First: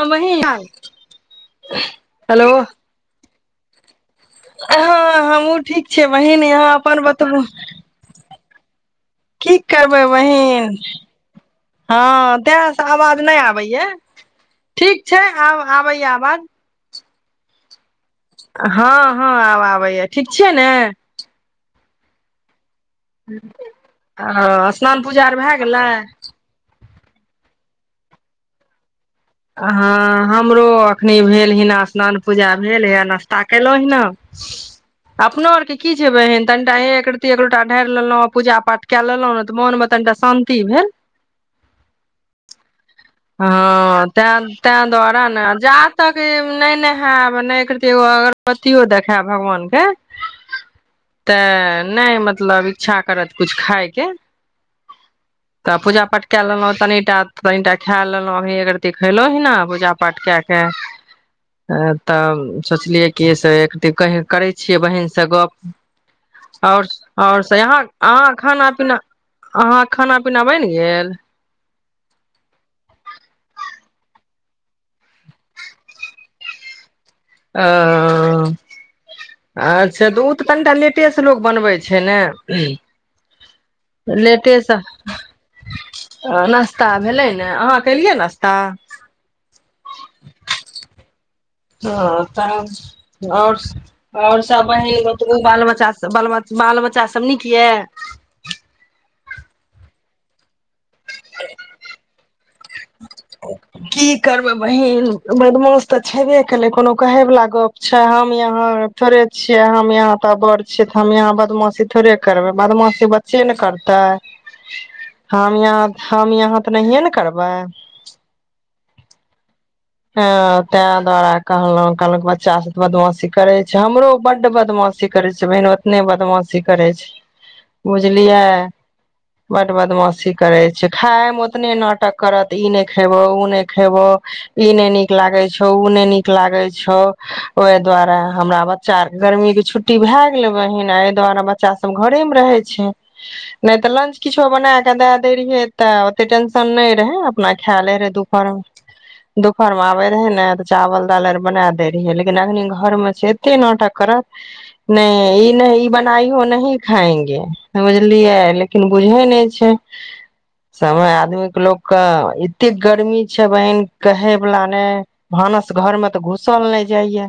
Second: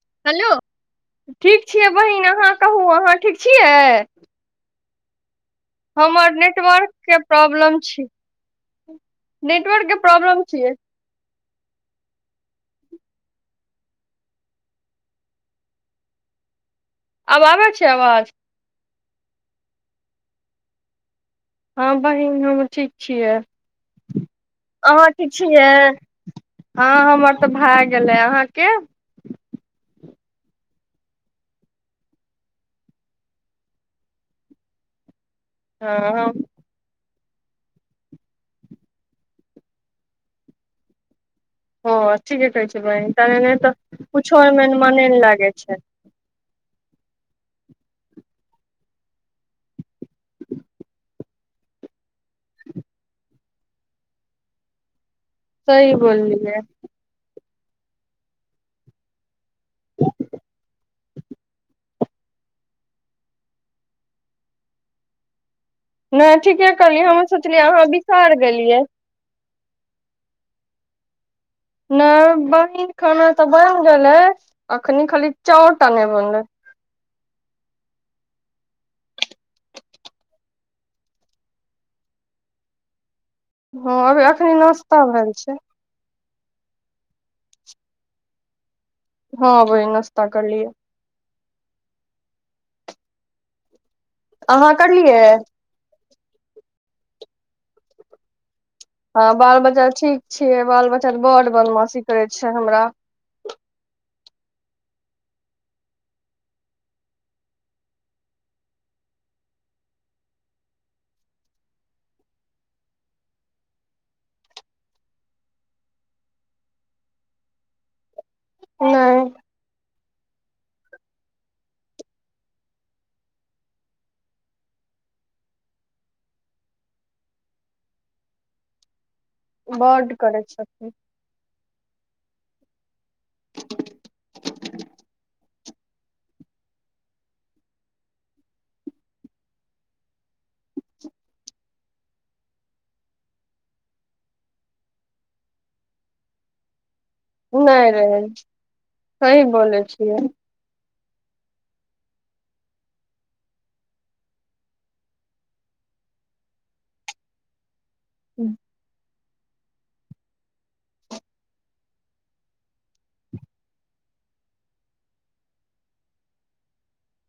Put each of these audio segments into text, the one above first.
बहिन हेलो ठीक छियै बहिन अहाँ कहू अहाँ ठीक छियै हँ हमहूँ ठीक छै हमर बहिन अहाँ नेटवर्क अपन के बतबू प्रॉब्लम छी की नेटवर्क के करबै प्रॉब्लम छियै बहिन हँ तैँसँ आवाज नहि आबै या ठीक छै आब आबै या आवाज आब आबै छै आवाज हँ हँ आब आबैय ठीक छियै ने हँ बहिन हम ठीक छियै हँ स्नान अहाँ पूजा ठीक आर भए छियै गेलै हँ हमर तऽ भए गेलै अहाँके हँ हमरो एखनि भेल हन स्नान पूजा भेल हे नाश्ता केलहुँ ओहिना अपनो आर के की हँ छै बहिन तनिटा एक- के एक लोटा ढारि लेलहुँ पूजा पाठ कए लेलहुँ ने तऽ मन मे तनिटा शांति भेल हँ ठीके कहै छै बहिन ताबे नहि तऽ ओहिमे तें-तें मने नहि द्वारा ने लागै जा छै तक ई नहि नहायब नहि अकरति एगो अगरबत्तियो देखायब भगवान के [inaudible] तऽ नहि मतलब इच्छा करत कुछ खाइ के तऽ सही पूजा पाठ काए बोललियै लेलहूँ कनिटा तनिटा खा लेलहुँ [unintelligible] देखेलहूँ ही ना पूजा पाठ कए के हें तब सोचलियै की से एक कह करै छियै बहीनसँ गप नहि ठीके आओर कहलियै हम आओर से सोचलियै यहाँ अहाँ बिसर खाना गेलियै पीना अहाँ खाना पीना बनि गेल नहि बहिन खाना तऽ बनि गेलै अखनि खाली चाउ टा नहि बनलै अ-अच्छा तऽ उ तऽ कनिटा लेटेसँ लोक बनबै छै ने हँ अभी एखने नाश्ता भेएल छै नास्ता भेलै ने अहाँ केलियै नास्ता हँ बहिन नाश्ता केलियै हँ तऽ आओर आओर आओर सब अहाँ बहिन करलियै बतबु बाल बच्चा सब बाल बच् बाल बच्चा सभ नीक या हँ बाल बच्चा ठीक छै छियै बाल बच्चा बड्ड बदमाशी करैत छै हमरा की करबै बहिन बदमाश तऽ छेबे केलै कोनो कहेवला गप छै हम यहाँ थोड़े छियै हम यहाँ तऽ बड़ छियै तऽ हम यहाँ बदमाशी थोड़े करबै बदमाशी बच्चे ने करतै हम यहाँ हम अहाँ तऽ नहिए ने करबै नहि हँ ताँ दुआरे कहलहुँ आइकालूक बच्चासभ तऽ बदमाशी करै छै हमरो बड्ड बदमाशी करै छै बहिन ओतने बदमाशी करै छै बुझलियै बड्ड बड बदमाशी करै छै छथिन खाइ मे ओतने न- करत इ नहि खेबो उ ने खेबो ई ने नीक लागै छो तऽ उ नै नीक लागै छो ओइ दुआरे हमरा बच्चा आरके गर्मी के छुट्टी भए गेलै बहिन ऐ दुआरे बच्चा सब घरे मे रहै छै नै तऽ लंच किछो बना केए देय दैत रहियै तऽ ओत्ते टेंनशन नहि रहै खा नहि लै रहै रहे दुपहर मे सही दुपहर बोलै मे आबै छियै रहै ने तऽ चावल दाल आर बना देै रहियै लेकिन अखनी घर मे छै एत्ते नटाक करत ने ई नहि ई नहीं बनाई हो ई नहीं खाएंगे बझलियै लेकिन बुझे नहि छै समय आदमीेके लोकके एत्ते गर्मी छै बहिन कहै वला ने भानस घर मे तऽ घुसल नहि जाइया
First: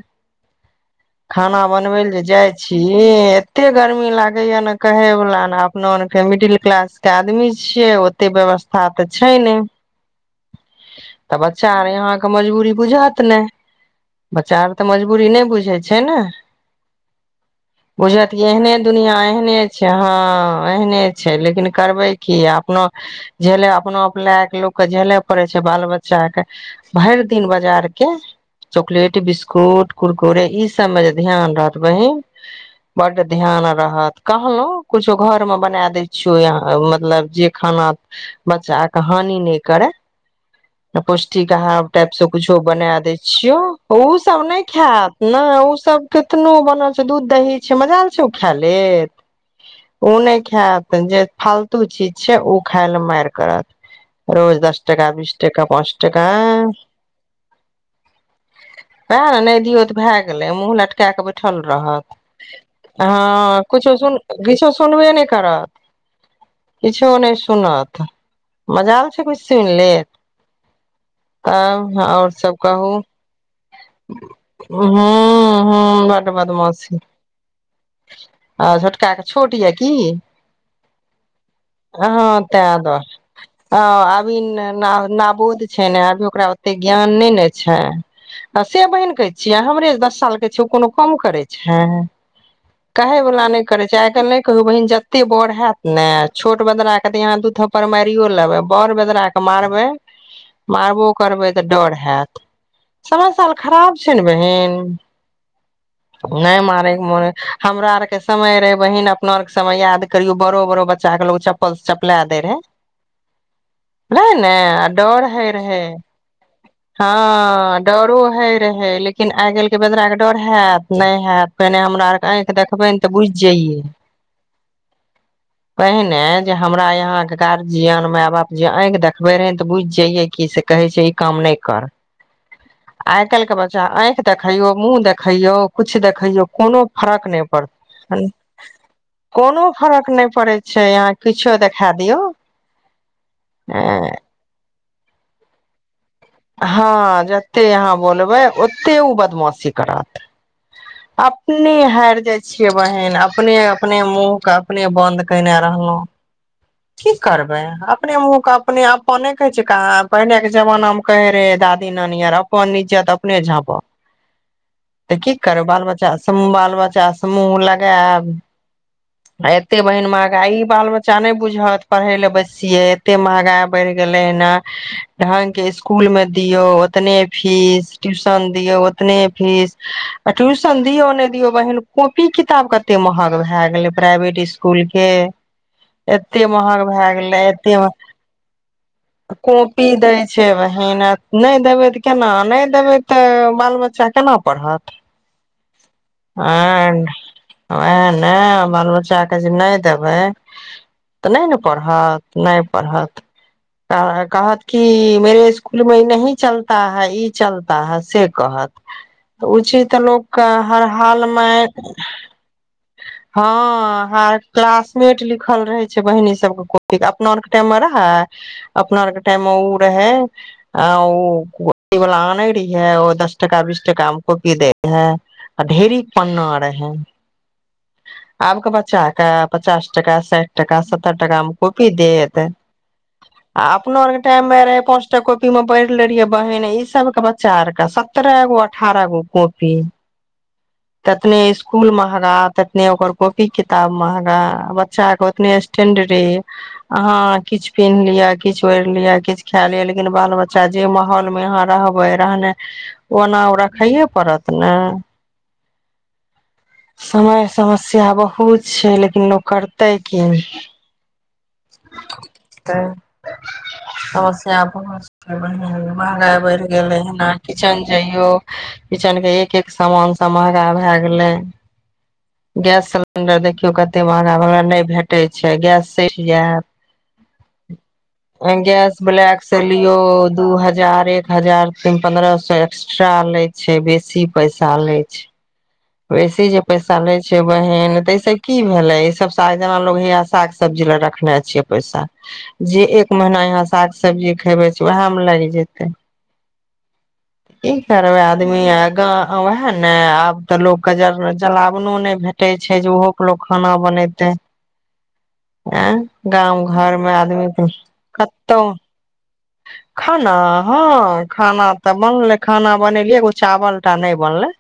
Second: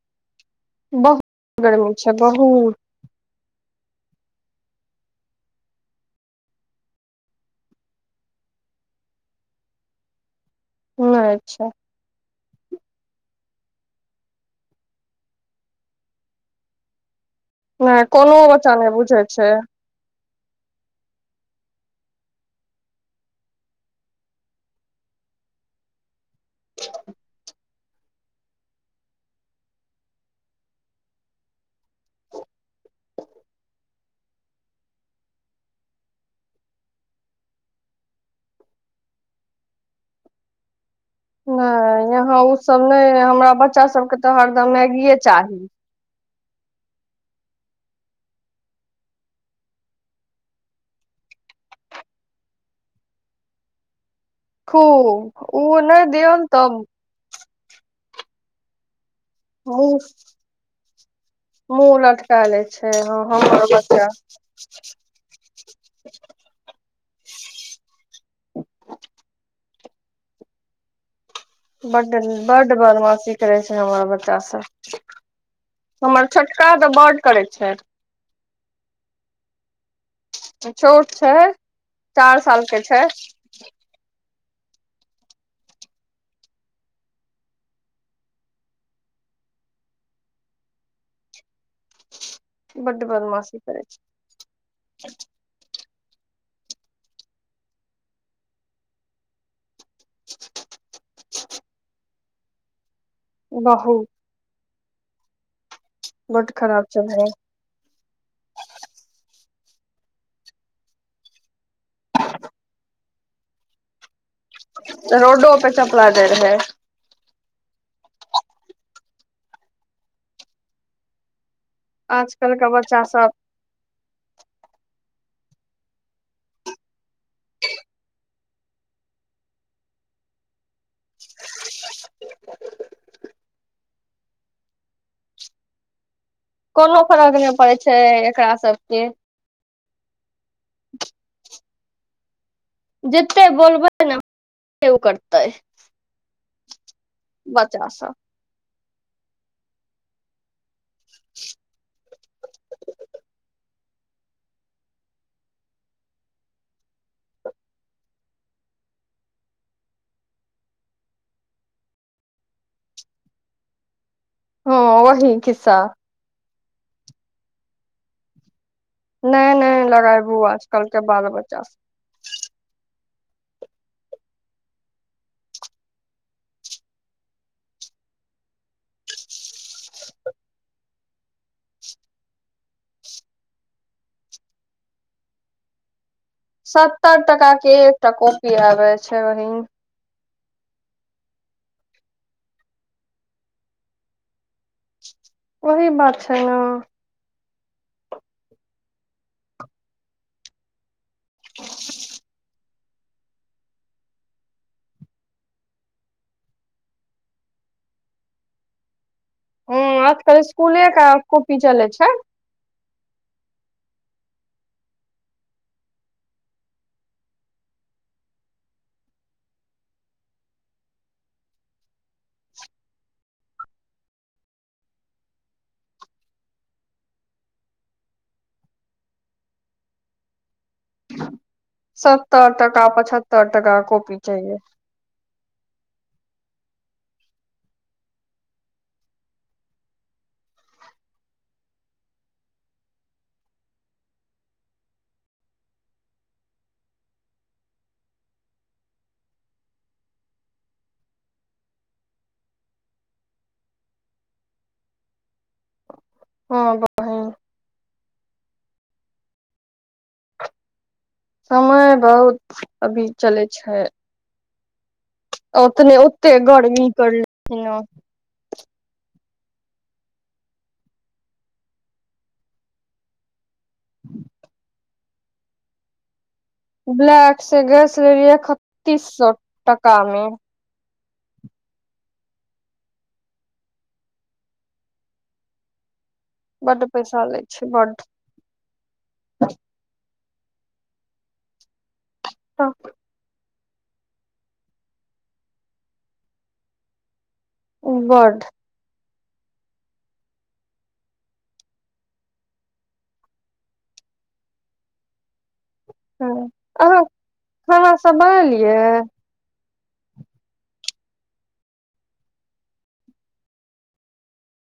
बहुत खाना गर्मी बनबै छै लए जाइ बहुत छी ए- एत्ते गर्मी लागै या ने कहै वला नै अपना आरों के मिडिल क्लास के आदमी छियै ओते व्यवस्था तऽ छै ने नहि तब छै बच्चा आर अहाँक मजबूरी बुझत ने बच्चा आर तऽ मजबूरी नहि बुझै छै ने नहि बुझएत कोनो एहने बच्चा नहि दुनियाँ बुझै एहने छै हँ हाँ एहने छै लेकिन करबै की अपनो झेले अपनो आप लगा के लोक झेलै पड़े छै बाल बच्चा के भरि दिन बाजार के चॉकलेट बिस्कुट कुरकुरे ई सब मे जे ध्यान रहत बहिन बड्ड ध्यान रहत कहलहूँ कुछो घर मे बना दै छियौ या मतलब जे खाना बच्चा के हानि नहि करे पुष्टिक अह नहि टाइप से यहाँ ओ कुछो सब बना नहि दै हमरा छियौ बच्चा ओ सबके तऽ सब नहि हरदम खायत मैगिए नै चाही ओ सबके कतनो बनल छै दूध दही छै मजााल छै ओ खाइ लेत ओ नहि खायत जे फालतू चीज छै ओ खाइ लेल मारि करत रोज दस टाका बिस खूब ओ नहि दियौन तब वैह नै दियौ त भए गेलै, मुँह लटका क बैठल मुँह रहत। लटका लै छै हँ हमर हं किछो बच्चा सुन किछो सुनबे नहि करत किछो नहि सुनत, मजाल छै किछु सुनि लेत। तब बड और सब बड कहु, बदमाशी करै छै हमर बच्चा सब हुं हुं हमर बड छोटका तऽ बदमाशी बड करै छै आ छोटका छोट ये कि छोट छै, चार तें सालके छै। दुआरे बौध छै ने अभी ओकरा ओते ज्ञान नहि ने छै। आ से बहिन कहै छियै हमरे दस सालके छै ओ कोनो काम करै छै। बड कहैवला बदमाशी नै करै छै, आइ काल्हि नहि कहियौ बहिन जतेक बड़ हयत नै छोट बदरा के त अहां दु थापर मारियो लेबै, बड़ बदरा के मारबै मारबो करबै त डर हयत। समय साल छै खराब बहुत छै ने बहिन। नै बड खराब मारैके छै मोन होइये, भाय हमरा आर के समय रहै बहिन अपना और समय याद करियौ बड़ो बड़ो बच्चा के लोग चपल से चपला देै रहे। नै ने डर रोडो होइ पर चपला दै रहै। हां डरो हय रहे लेकिन आइ काल्हि के बेदरा के डर हयत, नहि हयत। पहिने हमरा आरके आंखि आजकल के देखबैन बच्चा त बुझि सब जइयै। पहिने जे हमरा यहांके गार्जियन, माय बाप जे आंखि देखबे रहै न बुझि जाइयै कि से कहै छै इ काम नै कर। आइ काल्हि के बच्चा आंखि देखैयौ, मुंह देखैयौ, कुछ कोनो फरक नहि पड़ै छै एकरा सबके कोनो फरक नै। पड़ै छै अहां किछो देख है दियौ जेतै बोलबै न केयो करतै। हां, जते बच्चा अहां सब बोलबै ओत ते ओ बदमाशी करत, अपने हारि जाय छियै बहिन अपने अपने मुंह के अपने बंद केने रहलहुं, की करबै अपने मुंह के अपने अपन नै कहे छै कहां पहिनेे के जमाना मे कहै रहेै दादी नानि और अपन इज्जत अपने झाँप हँ त वही कि करब खिस्सा बाल बच्चा संग बाल बच्चा से मुंह लगायब। नहि एते नहि बहिन लगाबू महंगाइ इ आजकल बाल के बच्चा नहि सब बुझत, पढ़य ले बैसियै। एते महंगाइ बढ़ गेलै ने, ढंग के इसकुल में दियौ उतने फीस, ट्यूशन दियौ उतने फीस आ ट्यूशन दियौ नै दियौ बहिन, कॉपी किताब कते महग भय गेलै। प्राइवेट इसकुल के एते महग भए सत्तर गेलै टका एते के एकटा कापी आबै छै बहिन। कॉपी दै छै बहिन, नहि देबै त केना, नहि देबै त बाल बच्चा केना पढ़त। ओही बात छै ने ओएह ने बाल बच्चाके जे नहि देबै तऽ नहि नहि पढ़त नहि पढ़त कहत की मेरे इसकुल में ई नहीं चलता है ई चलता है से कहत ऊ हूं चीज तऽ आजकल लोकके हर स्कुले के हालमे कॉपी चलै छै हँ ह क्लासमेट लिखल रहे छै बहिन इ सबके कॉपी अपना आरके टाइम मे रहे अपना आरके टाइम मे ओ रहै आ ओ की वाल आनै रहियै ओ दस टका बीस टका मे कॉपी दै रहे आ ढेरी पन्ना रहे आबके बच्चाक क पचास टाका साठि टाका सत्तर टका कॉपी देत सत्तर टका पचहत्तर आ टका अपनो और कॉपी के टाइम चाहिए पाँचटा कॉऽ- कॉपी मे पढ़ ले रहियै बहिन ई सब के बच्चा आर के सतह गो अठारह गो कॉपी ततने स्कूल महगा ने ओकर कॉपी किताब महगा बच्चाके ओतने स्टैंडरी अहाँ किछु पिन्ह लिअ किछु ओढ़ि लिअ किछु खा लिअ लेकिन बाल बच्चा जे माहौलमे अहाँ रहबै रहने ओना ओ रखैए पड़त ने हँ ग बहिन समय समस्या बहुत छै लेकिन लोक करतै की समय बहुत अभी चलै छै समस्या बहुत बढ़ ओतने ओते महगाइ बढ़ि गर्मी गेलै ह करलखिन हँ किचेन जइयो किचेन के एक समान सब महगा भए गेलै गैस सिलेंडर देख यो कते महगा भे गेल नहि भेट टै छै गैस सै ब्लैक से गैस लेलियै गैस एकतीस सौ ब्लैक से टका लियौ मे दू हजार एक हजार तीन पन्द्रह सए एक्स्ट्रा लै छै बेसी पैसा लै छै वैसे जे बड पैसा ले छै लै बड बहिन तऽ से की भेलै ई सबसे आइ जेना लगै हैय साग सब्जी ले रखने छियै पैसा जे एक महीना यहाँ साग सब्जी खेबै छै उएहमे लागि जेतै ई करबै बड आदमी आगा ओएह ने आब तऽ लोकके ज जलावनो नहि भेटै छै जे ओहो पर लोक खाना बनेतै आँ हँ, गाँव अहाँ घरमे आदमी त खाना सब कतहु बनेलियै खाना हँ खाना तऽ बनलै खाना बनेलियै एगो चावल टा नहि बनलै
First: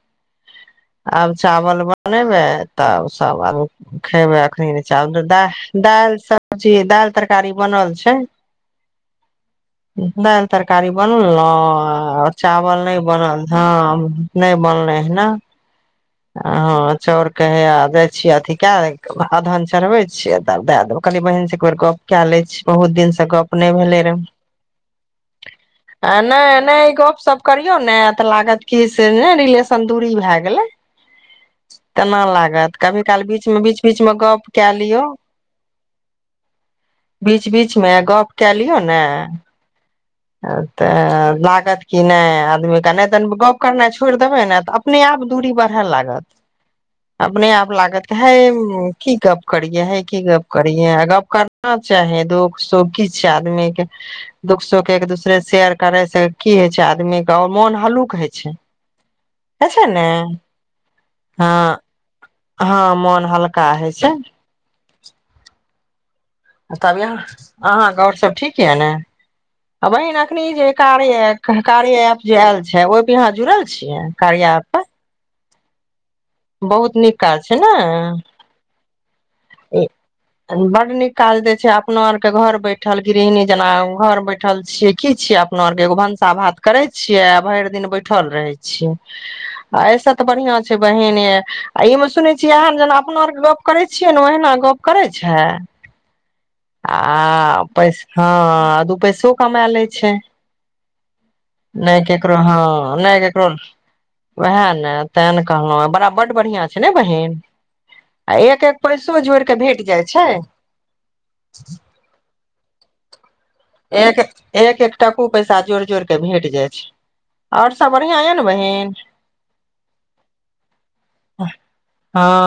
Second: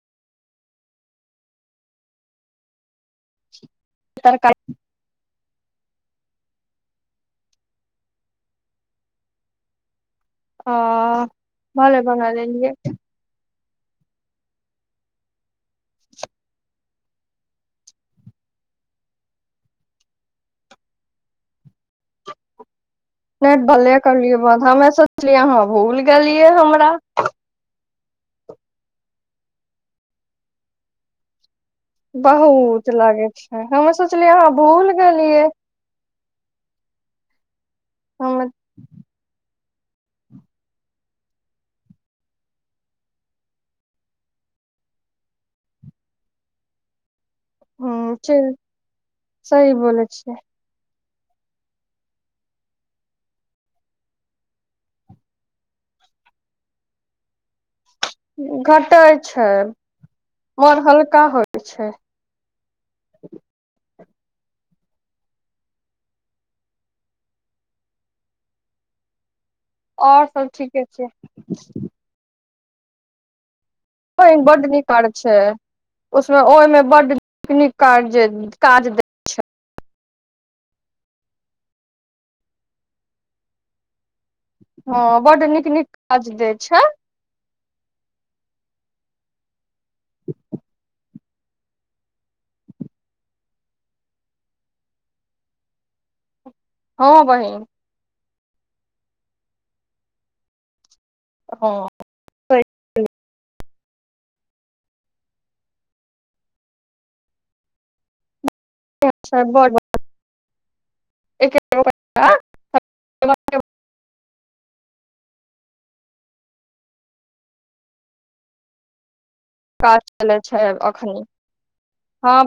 आब चावल बनेबै तब सब आरु खेबै तरकारी अखनी चउ तऽ द दालि सब्जी दालि तरकारी बनल छै दालि आ तरकारी भले बना बनलौं लेलियै चावल नहि बनल हँ नहि बनले ह ने हँ चाउर के हैया आब जाइ छियै अथी कए अदहन चढ़बै छियै तऽ दए देब कनि बहिन गप कए लै छी बहुत दिन से गप नेट नहि भले भेले रे करलियै बंद हमे सोचलियै अहाँ भूल आ गेलियै नहि नहि हमरा ई गप सप करियौ ने तऽ लागत की से ने रिलेशन दूरी भए गेलै तेना लागत बहुत कभी काल लागै बीच मे छै बीच हमे बीच मे सोचलियै गप अहाँ कए भूल लियौ गेलियै बीच बीच- - मे गप हमे काए लियौ न तऽ लागत की नहि आदमीकेँ नहि तऽ गप्प करनाइ छोड़ि देबै ने तऽ अपने आप दूरी बढ़य लागत अपने आप ह लागत चल हय की गप्प सही करियै हह बोलै की छियै गप्प करियेै गप करना चाही दुःख सुखी की छियै आदमी के दुःख सुख एक दोसरे शेयर करै स की होइ छै आदमी के आओर मोन हलुक होइ छै होइ छै ने मोन हल्का हँ होइ छै हँ मन हल्का होइ छै तब अहाँ अहाँके आओरसभ ठीक या ने बहिन और सब अखनी जे ठीके कार छै कार्य एप कार्या ऐप जे आएल छै ओमे अहाँ जुड़ल छियै ओय कार्या ऐप बड्ड पर नीक कार्य छै उसमे ओहिमे बहुत बड्ड काज नीक छै नीक कार्य जे काज दै बड्ड नीक काज देय छै अपना आर के घर बैठल गृहणी जेना घर बैठल बैठल छियै हँ की छियै बड अपना नीक आर के नीक एगो काज भनसा दै भात छै करै छियै भरि बैठल रहै छियै आ ऐस तऽ बढ़ियाँ छै बहिनयै आ ई मे सुनै छियै ऐंह जेना अपना आर के गप करै छियै छै ने ओहिना गप करै छै हँ आ-अ बहिन पैस हँ दू पैसो कमा लै छै हँ नहि ककरो हँ नहि ककरो उएह ने तां ने कहलहुँ बड़ा बड्ड बढ़ियाँ छै ने बहिन आ एक के पैसो जोड़ कऽ काज भेट जाइ छै [unintelligible] एक एक एक एक टकू पैसा जोड़ि जोड़ि कऽ भेट जाइ छै आओर सभ बढ़ियाँ या ने बहीन काज चलै छै अ- हँ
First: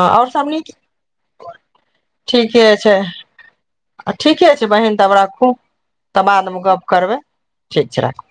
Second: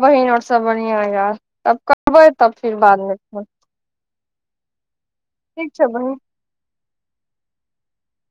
आओर सभ सब नीक बढ़िया यार तब करबै तब ठीके फिर छै बाद मे फोन ठीके छै बहन तब राखू ठीक छै बहिन तब बादमे गप करबै ठीक छै राखू